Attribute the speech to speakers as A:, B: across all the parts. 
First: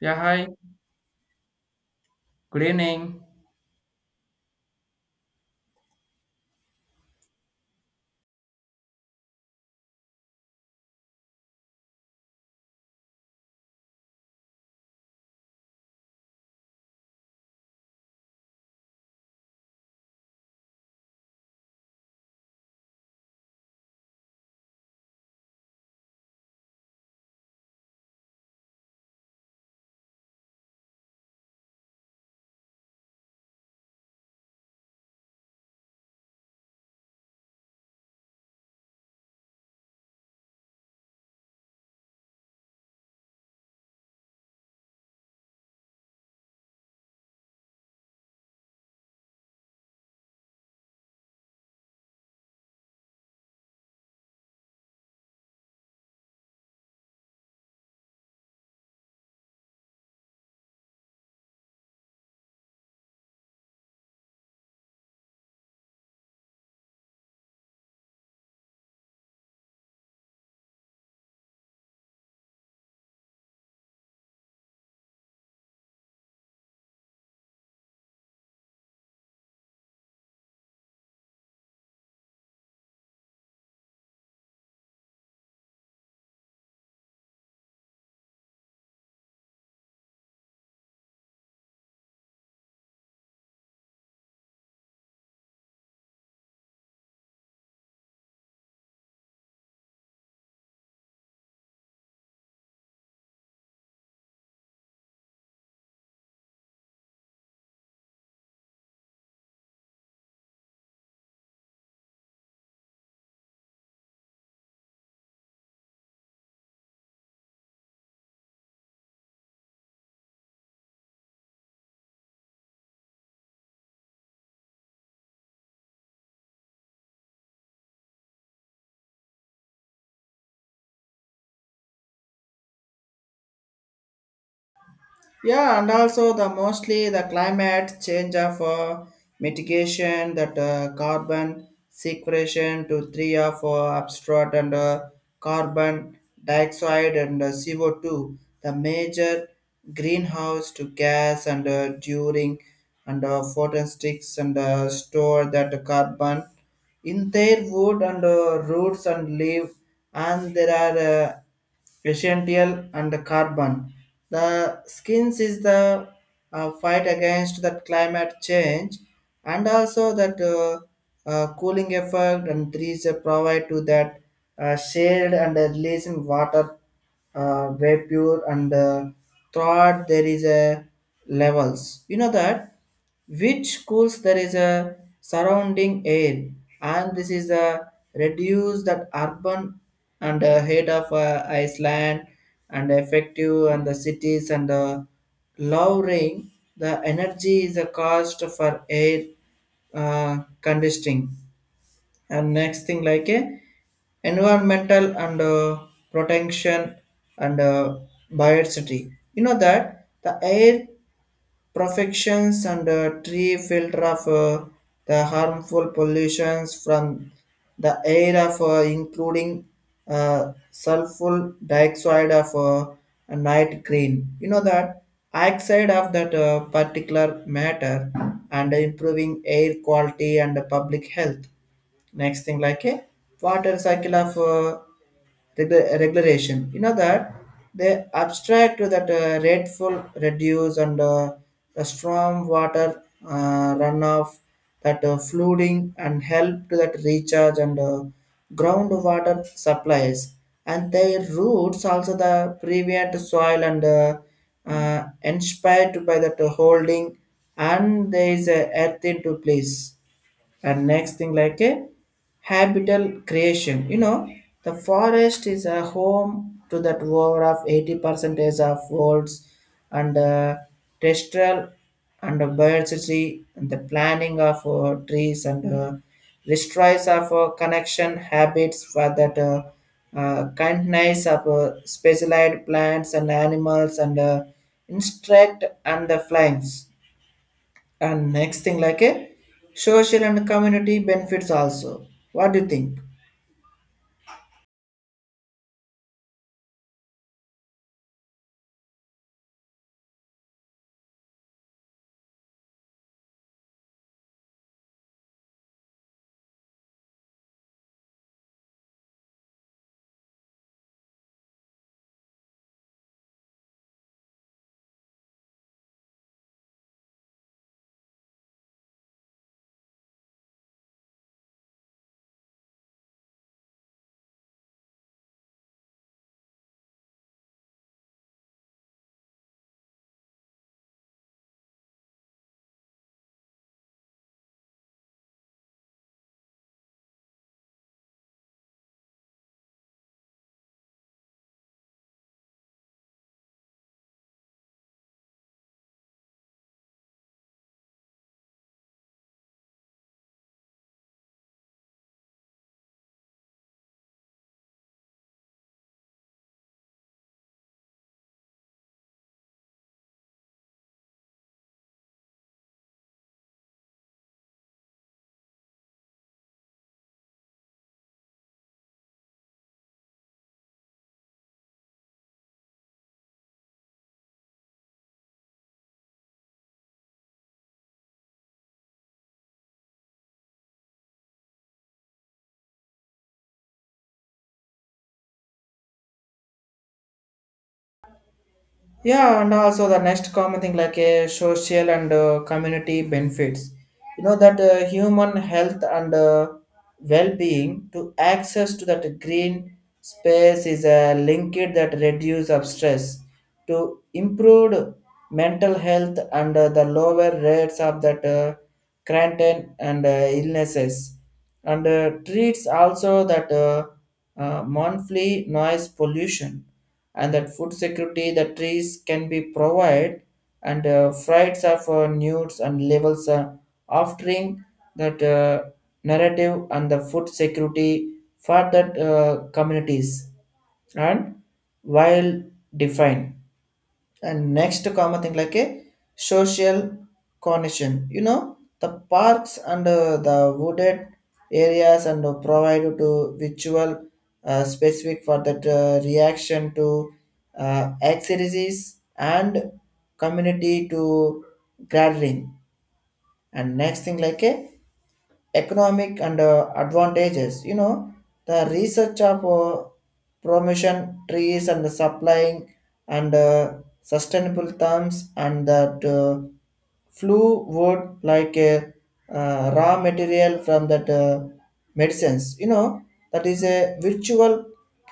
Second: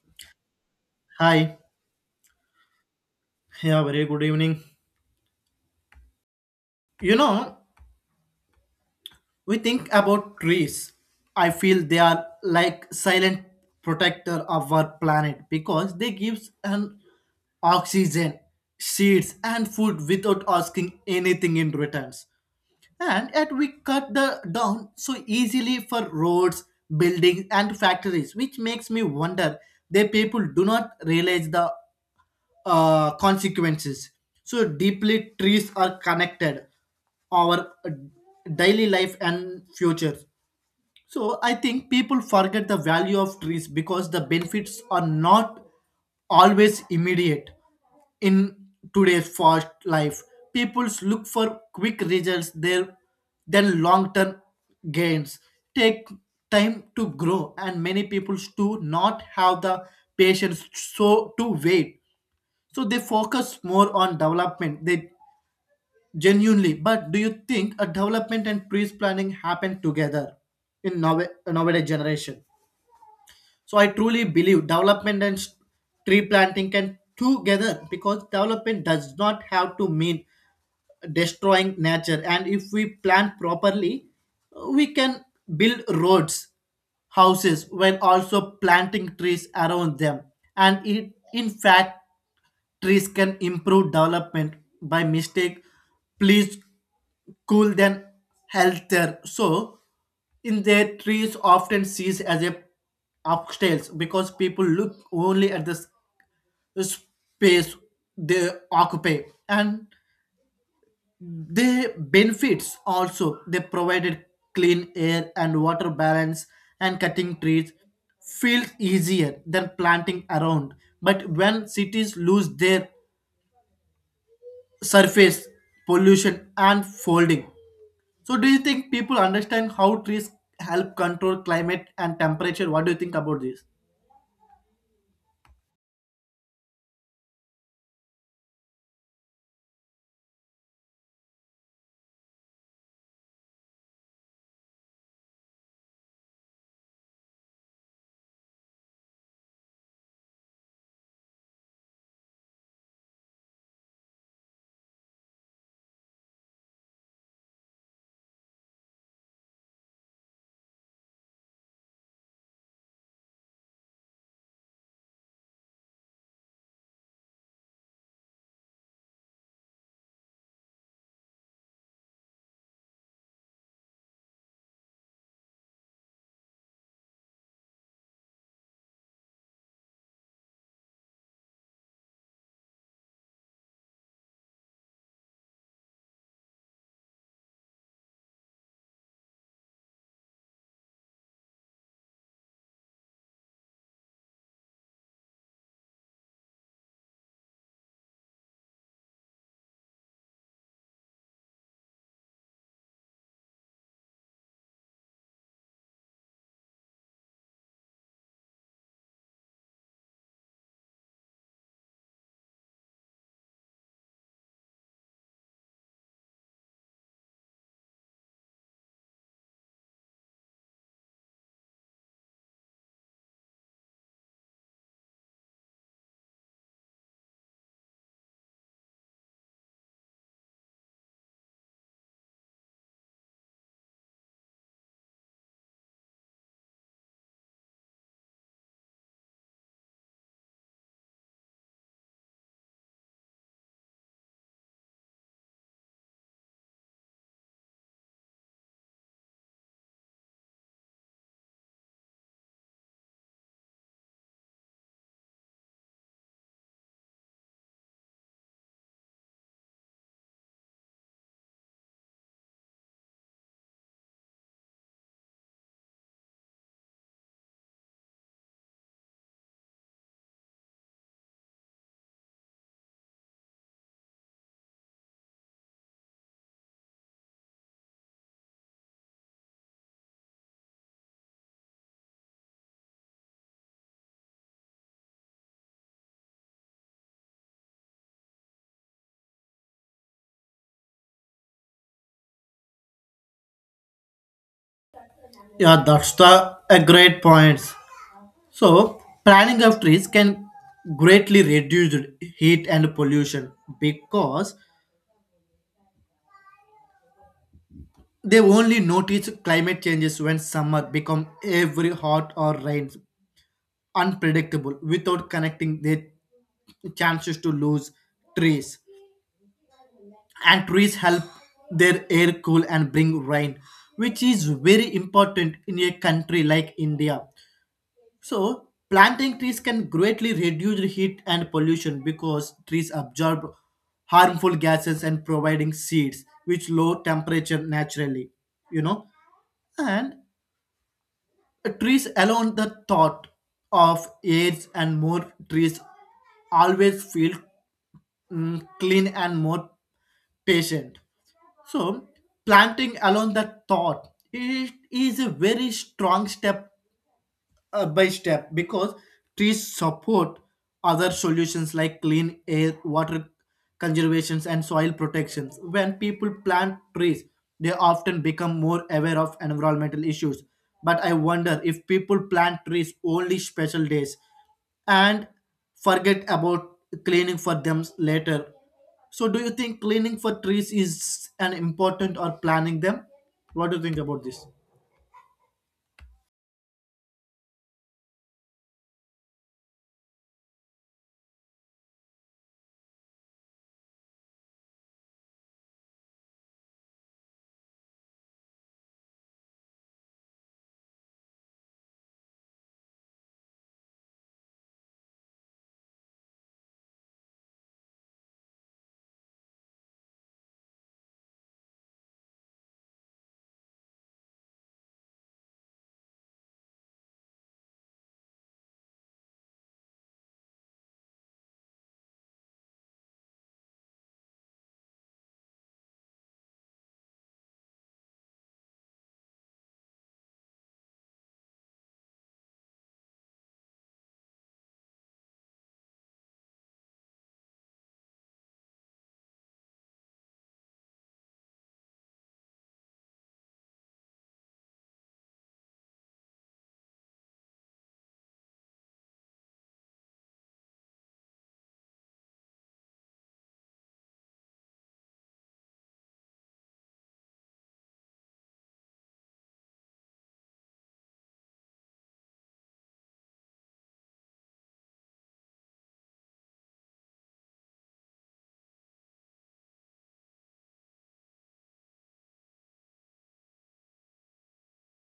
A: Yeah, hi.
B: Hi.
A: Good evening.
B: Yeah, very good evening. You know, we think about trees. I feel they are like silent protector of our planet because they gives an oxygen, seeds and food without asking anything in returns. And yet we cut the down so easily for roads, buildings and factories, which makes me wonder the people do not realize the consequences. So deeply, trees are connected our daily life and future. So I think people forget the value of trees because the benefits are not always immediate in today's fast life. People look for quick results there than long-term gains. Take time to grow and many people do not have the patience so to wait so they focus more on development. They genuinely, but do you think a development and priest planning happen together in nowadays generation? So I truly believe development and tree planting can together because development does not have to mean destroying nature, and if we plan properly we can build roads houses when also planting trees around them, and it, in fact, trees can improve development by mistake please cool than healthier so in their trees often sees as a upstairs because people look only at the space they occupy and the benefits also they provided clean air and water balance and cutting trees feels easier than planting around, but when cities lose their surface pollution and folding. So do you think people understand how trees help control climate and temperature? What do you think about this?
A: Yeah, and also the mostly the climate change of mitigation that carbon sequestration to three of abstract and carbon dioxide and CO2, the major greenhouse to gas and during and photosticks and store that carbon in their wood and roots and leaf and there are essential and the carbon the skins is the fight against that climate change and also that cooling effect and trees provide to that shade and releasing water vapor and throughout there is a levels you know that which cools there is a surrounding air and this is a reduce that urban and head of iceland and effective and the cities and the lowering the energy is a cost for air conditioning and next thing like a environmental and protection and biodiversity you know that the air perfections and a tree filter of the harmful pollutions from the air of including sulfur dioxide of a night green. You know that oxide of that particular matter and improving air quality and public health. Next thing like a water cycle of regulation. You know that they abstract to that rateful reduce and the storm water runoff, that flooding and help to that recharge and groundwater supplies. And their roots also the prevent soil and inspired by that holding and there is a earth into place and next thing like a habitat creation, you know the forest is a home to that over of 80 percentage of worlds and terrestrial and biodiversity and the planning of trees and destroys of connection habits for that kindness of specialized plants and animals and insect and the flies and next thing like a social and community benefits also. What do you think?
B: Yeah, that's the a great point. So, planting of trees can greatly reduce heat and pollution because they only notice climate changes when summer become every hot or rains unpredictable without connecting their chances to lose trees. And trees help their air cool and bring rain, which is very important in a country like India. So planting trees can greatly reduce heat and pollution because trees absorb harmful gases and providing seeds which low temperature naturally, you know. And trees alone, the thought of AIDS and more trees always feel clean and more patient. So, planting alone the thought it is a very strong step by step because trees support other solutions like clean air, water conservations, and soil protections. When people plant trees, they often become more aware of environmental issues. But I wonder if people plant trees only special days and forget about cleaning for them later. So, do you think cleaning for trees is an important or planning them? What do you think about this?
A: Yeah, and also the next common thing like a social and community benefits. You know that human health and well-being to access to that green space is a linkage that reduce of stress to improve mental health and the lower rates of that quarantine and illnesses and treats also that monthly noise pollution and that food security the trees can be provide and frights of nudes and levels offering that narrative and the food security for that communities and while defined and next to common thing like a social connection, you know the parks and the wooded areas and provide to visual, specific for that reaction to exercises and community to gathering and next thing like a economic and advantages, you know the research of promotion trees and the supplying and sustainable terms and that flew wood like a raw material from that medicines, you know that is a virtual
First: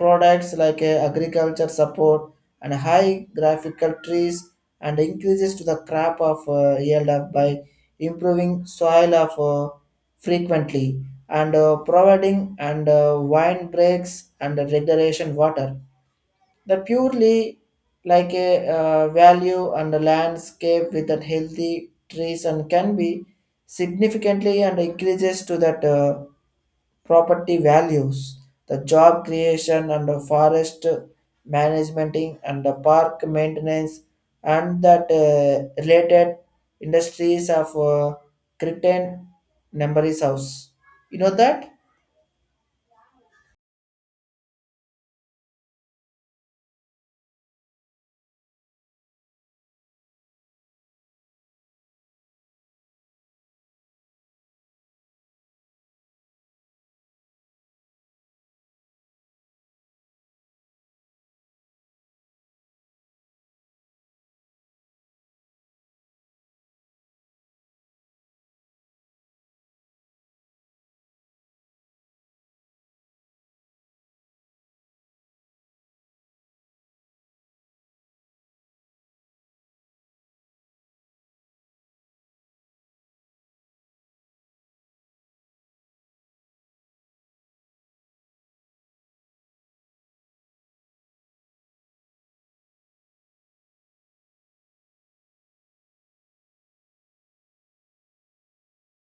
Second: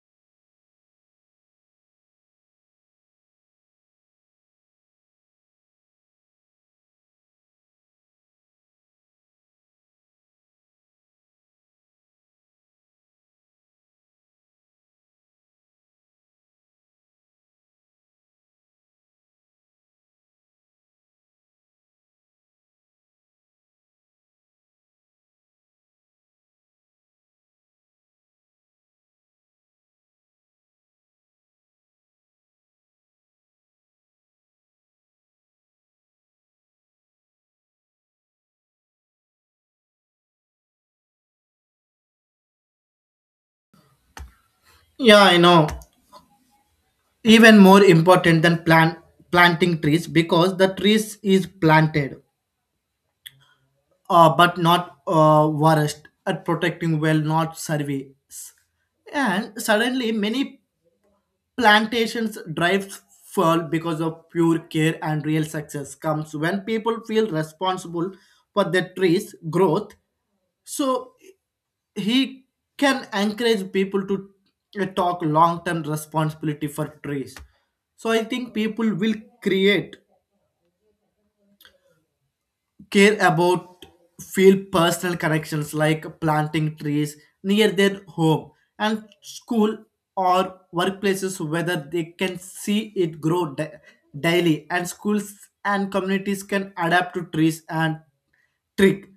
A: products like a agriculture support and high graphical trees and increases to the crop of yield of by improving soil of frequently and providing and wine breaks and the regulation water the purely like a value and the landscape with that healthy trees and can be significantly and increases to that property values, the job creation and the forest management and the park maintenance and that related industries of Cretan Numberis House. You know that?
B: Yeah, I know. Even more important than planting trees because the trees is planted but not forest at protecting well not surveys, and suddenly many plantations drives fall because of pure care, and real success comes when people feel responsible for their trees growth. So he can encourage people to talk long term responsibility for trees. So I think people will create care about feel personal connections like planting trees near their home and school or workplaces whether they can see it grow daily, and schools and communities can adapt to trees and trick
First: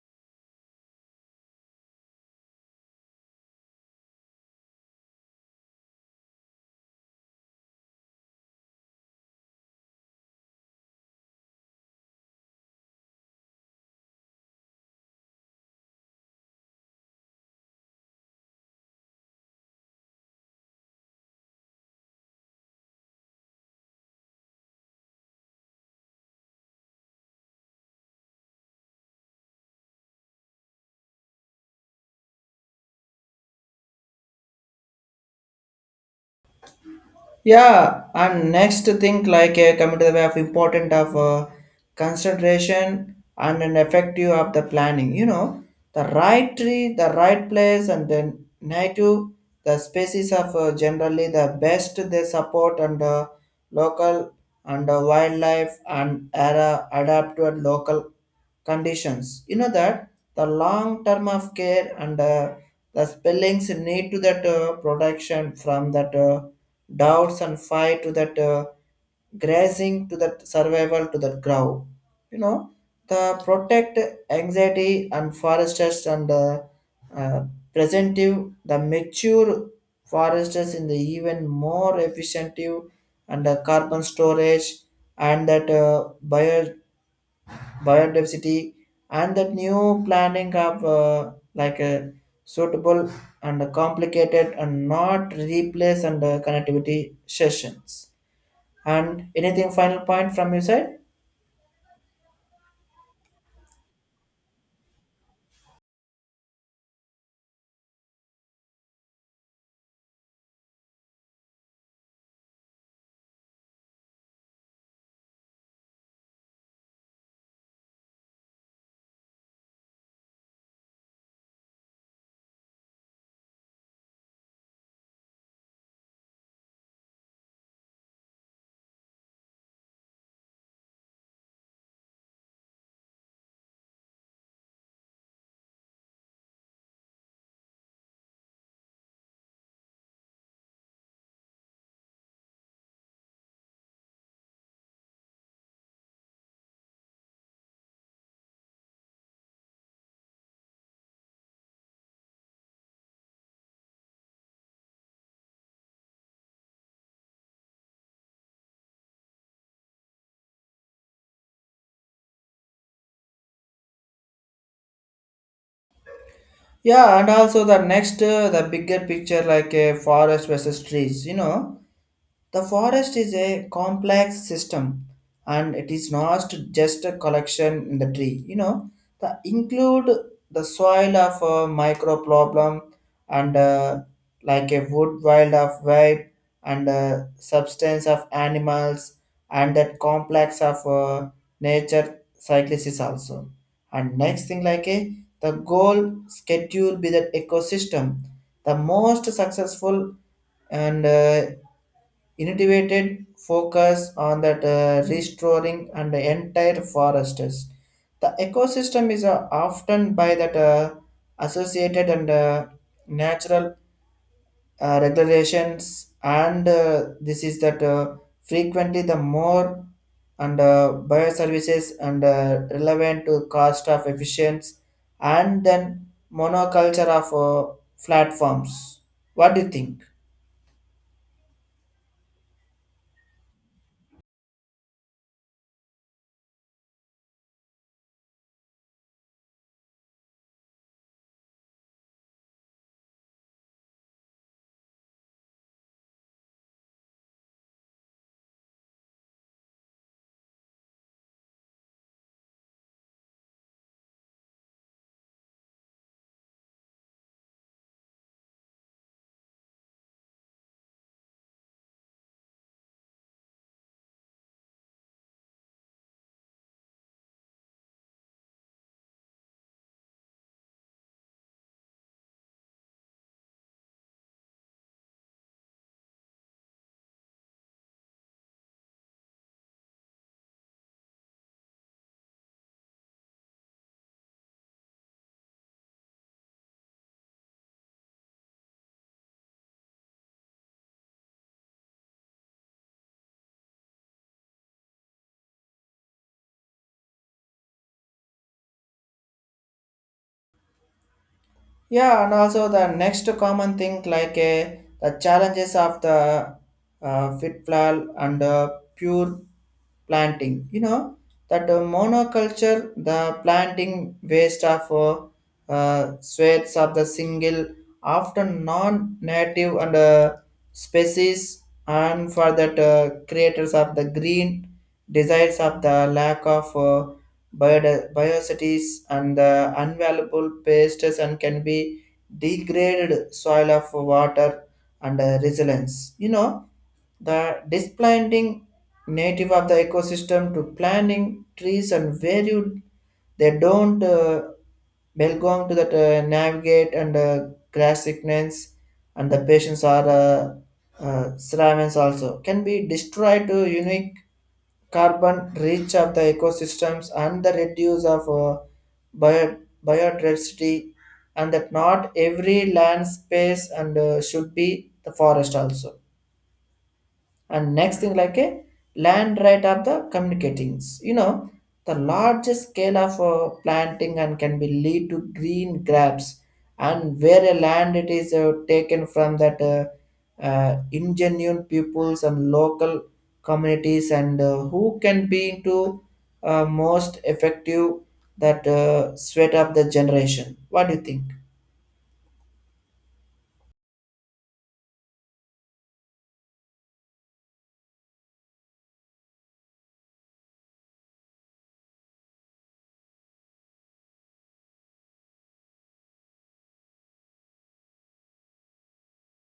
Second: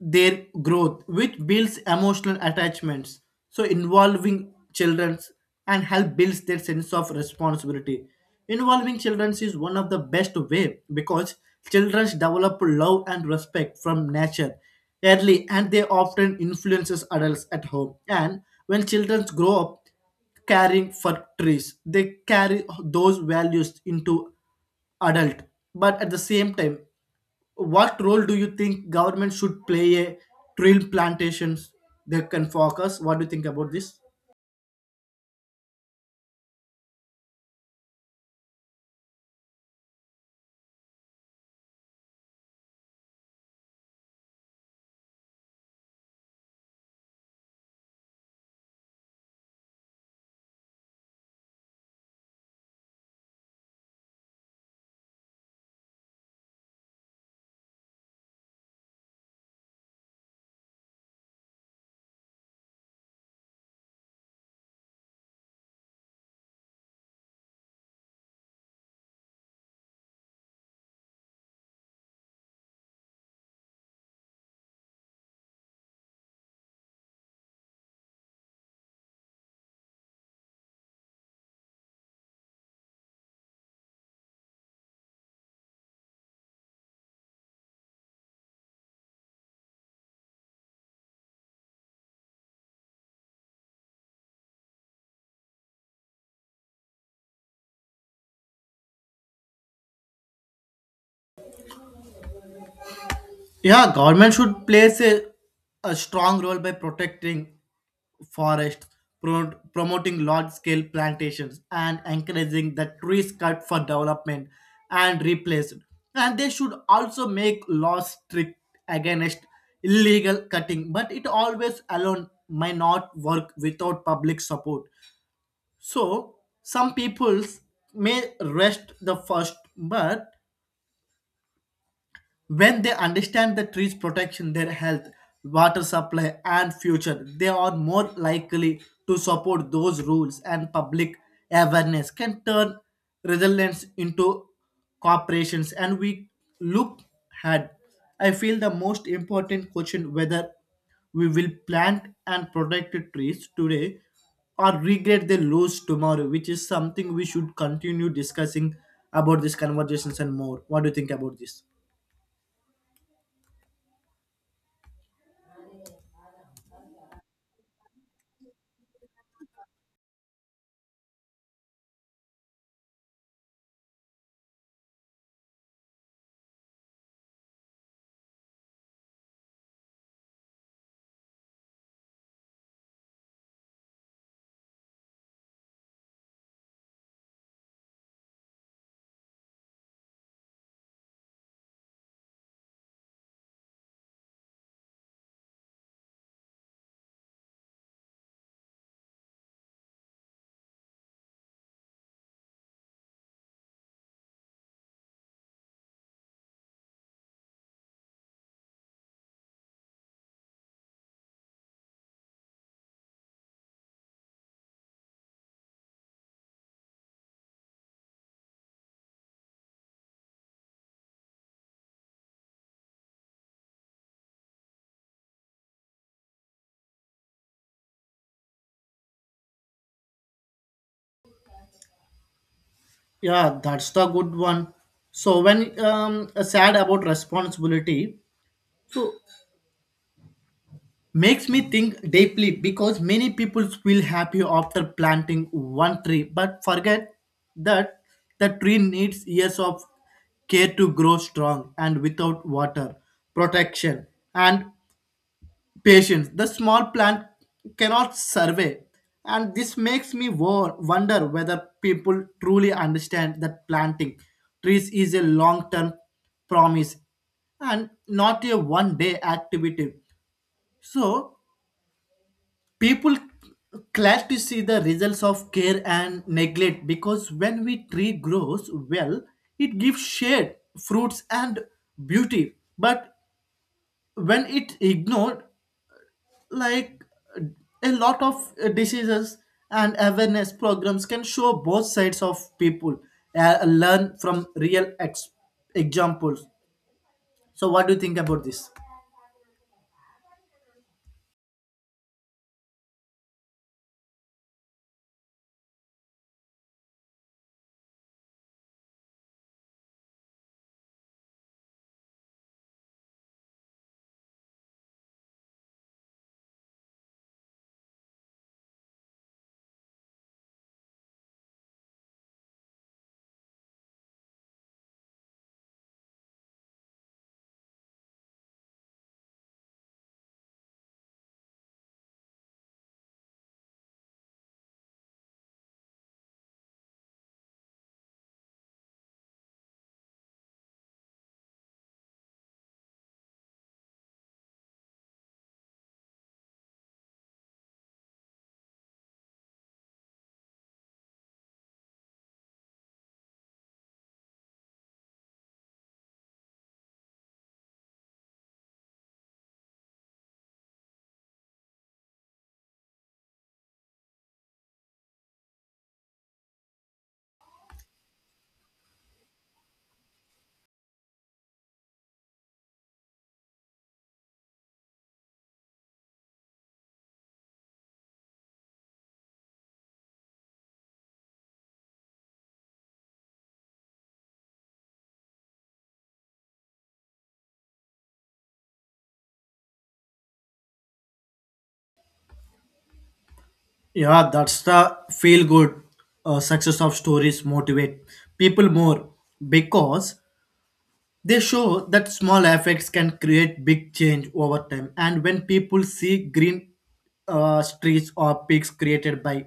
B: their growth, which builds emotional attachments. So involving children and help builds their sense of responsibility. Involving children is one of the best way because children develop love and respect from nature early and they often influences adults at home. And when children grow up caring for trees, they carry those values into adult, but at the same time what role do you think government should play a tree plantations they can focus? What do you think about this?
A: Yeah, and next thing like a coming to the way of important of concentration and an effective of the planning. You know, the right tree, the right place, and then native the species of generally the best they support and local and wildlife and era adapt to a local conditions, you know that the long term of care and the spellings need to that protection from that doubts and fight to that grazing to that survival to that grow, you know the protect anxiety and foresters and uh, presentive the mature foresters in the even more efficient and carbon storage and that biodiversity and that new planning of like a suitable and complicated and not replace and connectivity sessions and anything final point from your side?
B: Yeah, government should play a strong role by protecting forests, promoting large scale plantations and encouraging the trees cut for development and replaced, and they should also make laws strict against illegal cutting, but it always alone may not work without public support. So some peoples may rest the first, but when they understand the trees protection their health water supply and future they are more likely to support those rules, and public awareness can turn resilience into corporations. And we look ahead, I feel the most important question whether we will plant and protect trees today or regret the loss tomorrow, which is something we should continue discussing about these conversations and more. What do you think about this?
A: Yeah, and also the next the bigger picture like a forest versus trees. You know the forest is a complex system and it is not just a collection in the tree. You know, the include the soil of a micro problem and like a wood wild of vibe and substance of animals and that complex of nature cyclists also. And next thing like a the goal schedule be that ecosystem the most successful and innovated focus on that restoring and the entire forests. The ecosystem is often by that associated and natural regulations, and this is that frequently the more and bioservices and relevant to cost of efficiency and then monoculture of platforms. What do you think?
B: Yeah, that's the good one. So when sad about responsibility, so makes me think deeply because many people feel happy after planting one tree, but forget that the tree needs years of care to grow strong, and without water, protection and patience the small plant cannot survey. And this makes me wonder whether people truly understand that planting trees is a long term promise and not a one day activity. So people glad to see the results of care and neglect because when we tree grows well it gives shade fruits and beauty, but when it ignored like a lot of diseases and awareness programs can show both sides of people learn from real examples. So what do you think about this?
A: Yeah, and also the next common thing like the challenges of the fit flower and pure planting. You know that monoculture, the planting waste of swaths of the single, often non-native and species, and for that creators of the green desires of the lack of biocities and the unvaluable pests and can be degraded soil of water and resilience. You know, the displanting native of the ecosystem to planting trees and where you they don't belong to that navigate and grass sickness and the patients are ceramics also can be destroyed to unique carbon reach of the ecosystems and the reduce of bio- biodiversity and that not every land space and should be the forest also and next thing like a land right of the communicatings, you know the largest scale of planting and can be lead to green grabs and where a land it is taken from that ingenuine peoples and local communities and who can be into most effective that sweat of the generation. What do you think?
B: Yeah, that's the feel good success of stories motivate people more because they show that small effects can create big change over time. And when people see green streets or peaks created by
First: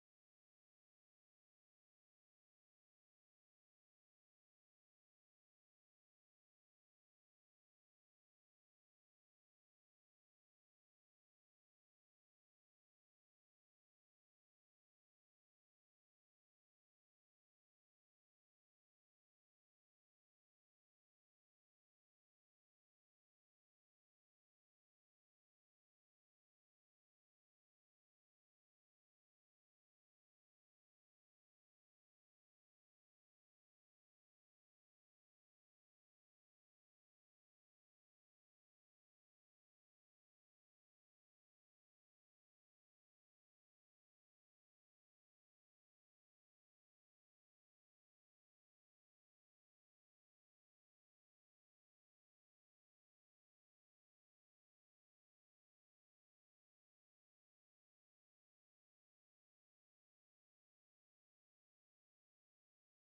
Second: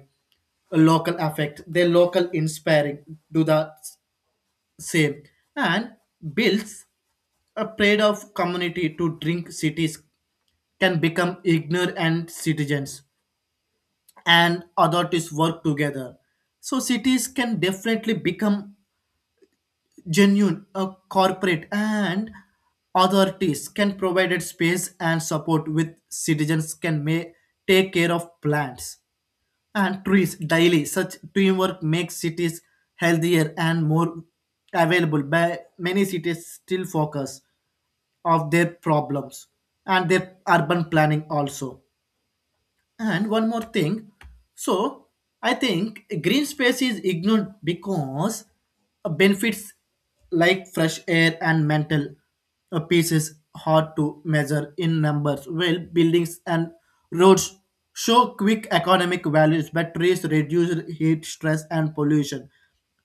B: a local effect, their local inspiring do the same and builds a pride of community to drink cities can become ignorant citizens and authorities work together. So cities can definitely become genuine corporate and authorities can provide space and support with citizens can may take care of plants and trees daily. Such teamwork makes cities healthier and more available by many cities still focus of their problems and their urban planning also. And one more thing. So I think green space is ignored because benefits like fresh air and mental peace is hard to measure in numbers. Well, buildings and roads show quick economic values, but trees reduce heat, stress, and pollution,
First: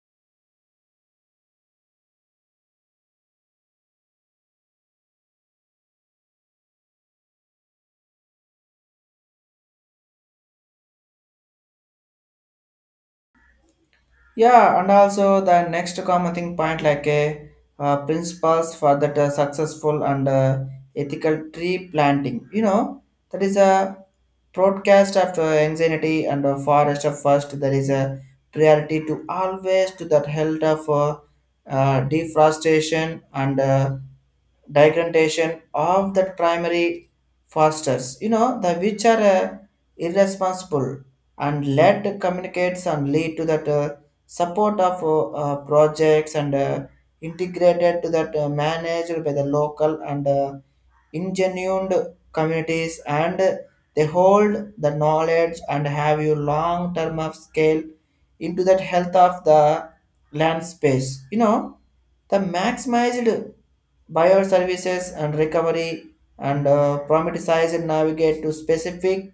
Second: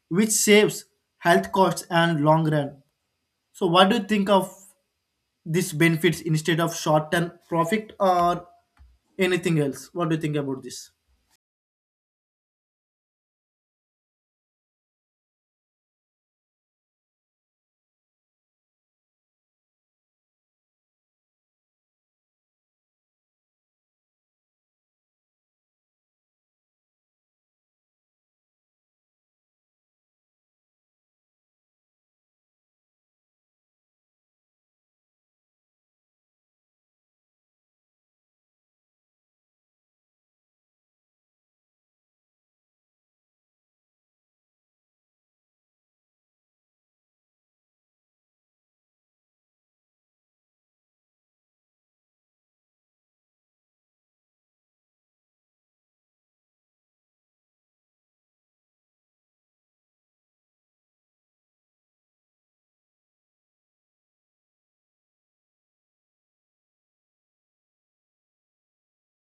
B: which saves health costs and long run. So what do you think of this benefits instead of short-term profit or anything else? What do you think about this?
A: Yeah, and also the next common thing point like a principles for that successful and ethical tree planting. You know that is a broadcast of anxiety and forest of first. There is a priority to always to that health of deforestation and degradation of the primary fosters. You know the which are irresponsible and let communicates and lead to that. Support of projects and integrated to that managed by the local and ingenuine communities and they hold the knowledge and have you long term of scale into that health of the land space, you know the maximized buyer services and recovery and promethesize and navigate to specific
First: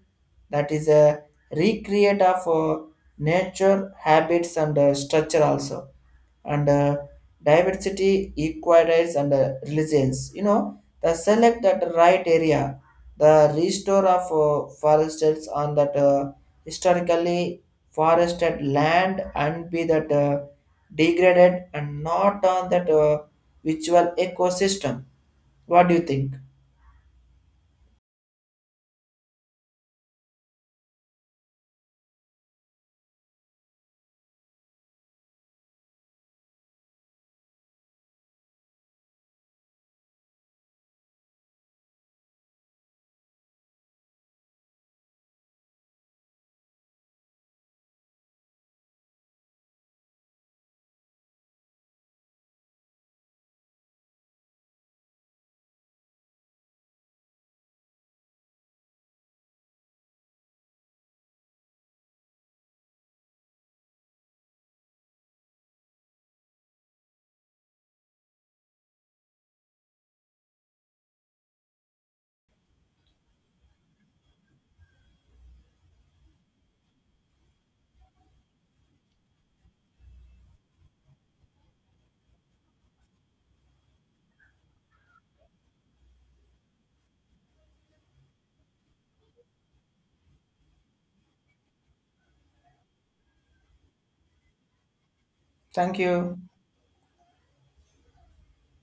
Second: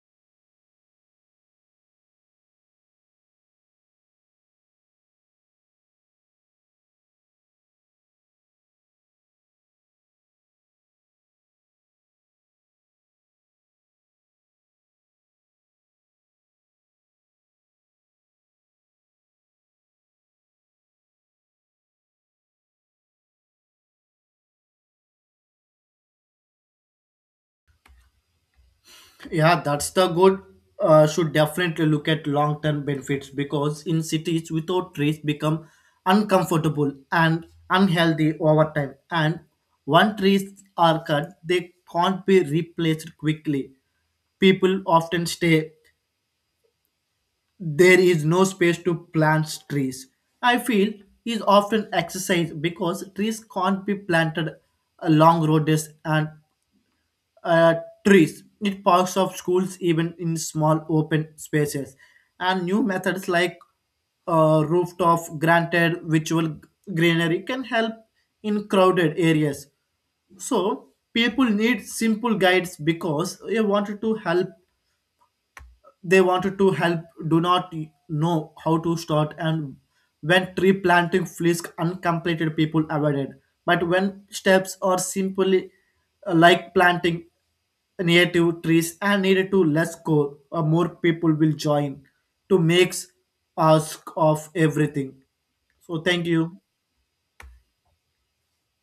A: that is a recreate of nature habits and structure also and diversity equities and resilience, you know the select that right area the restore of foresters on that historically forested land and be that degraded and not on that virtual ecosystem. What do you think?
B: Yeah, that's the good. Should definitely look at long-term benefits because in cities without trees become uncomfortable and unhealthy over time, and when trees are cut they can't be replaced quickly people often stay there is no space to plant trees. I feel is often exercised because trees can't be planted along roads and uh, trees in parks of schools, even in small open spaces. And new methods like rooftop granted virtual greenery can help in crowded areas. So people need simple guides because they wanted to help they wanted to help do not know how to start, and when tree planting feels uncompleted people avoided, but when steps are simply like planting native trees and needed to less go or more people will join to make ask of everything.
A: Thank
B: So thank
A: you.
B: you.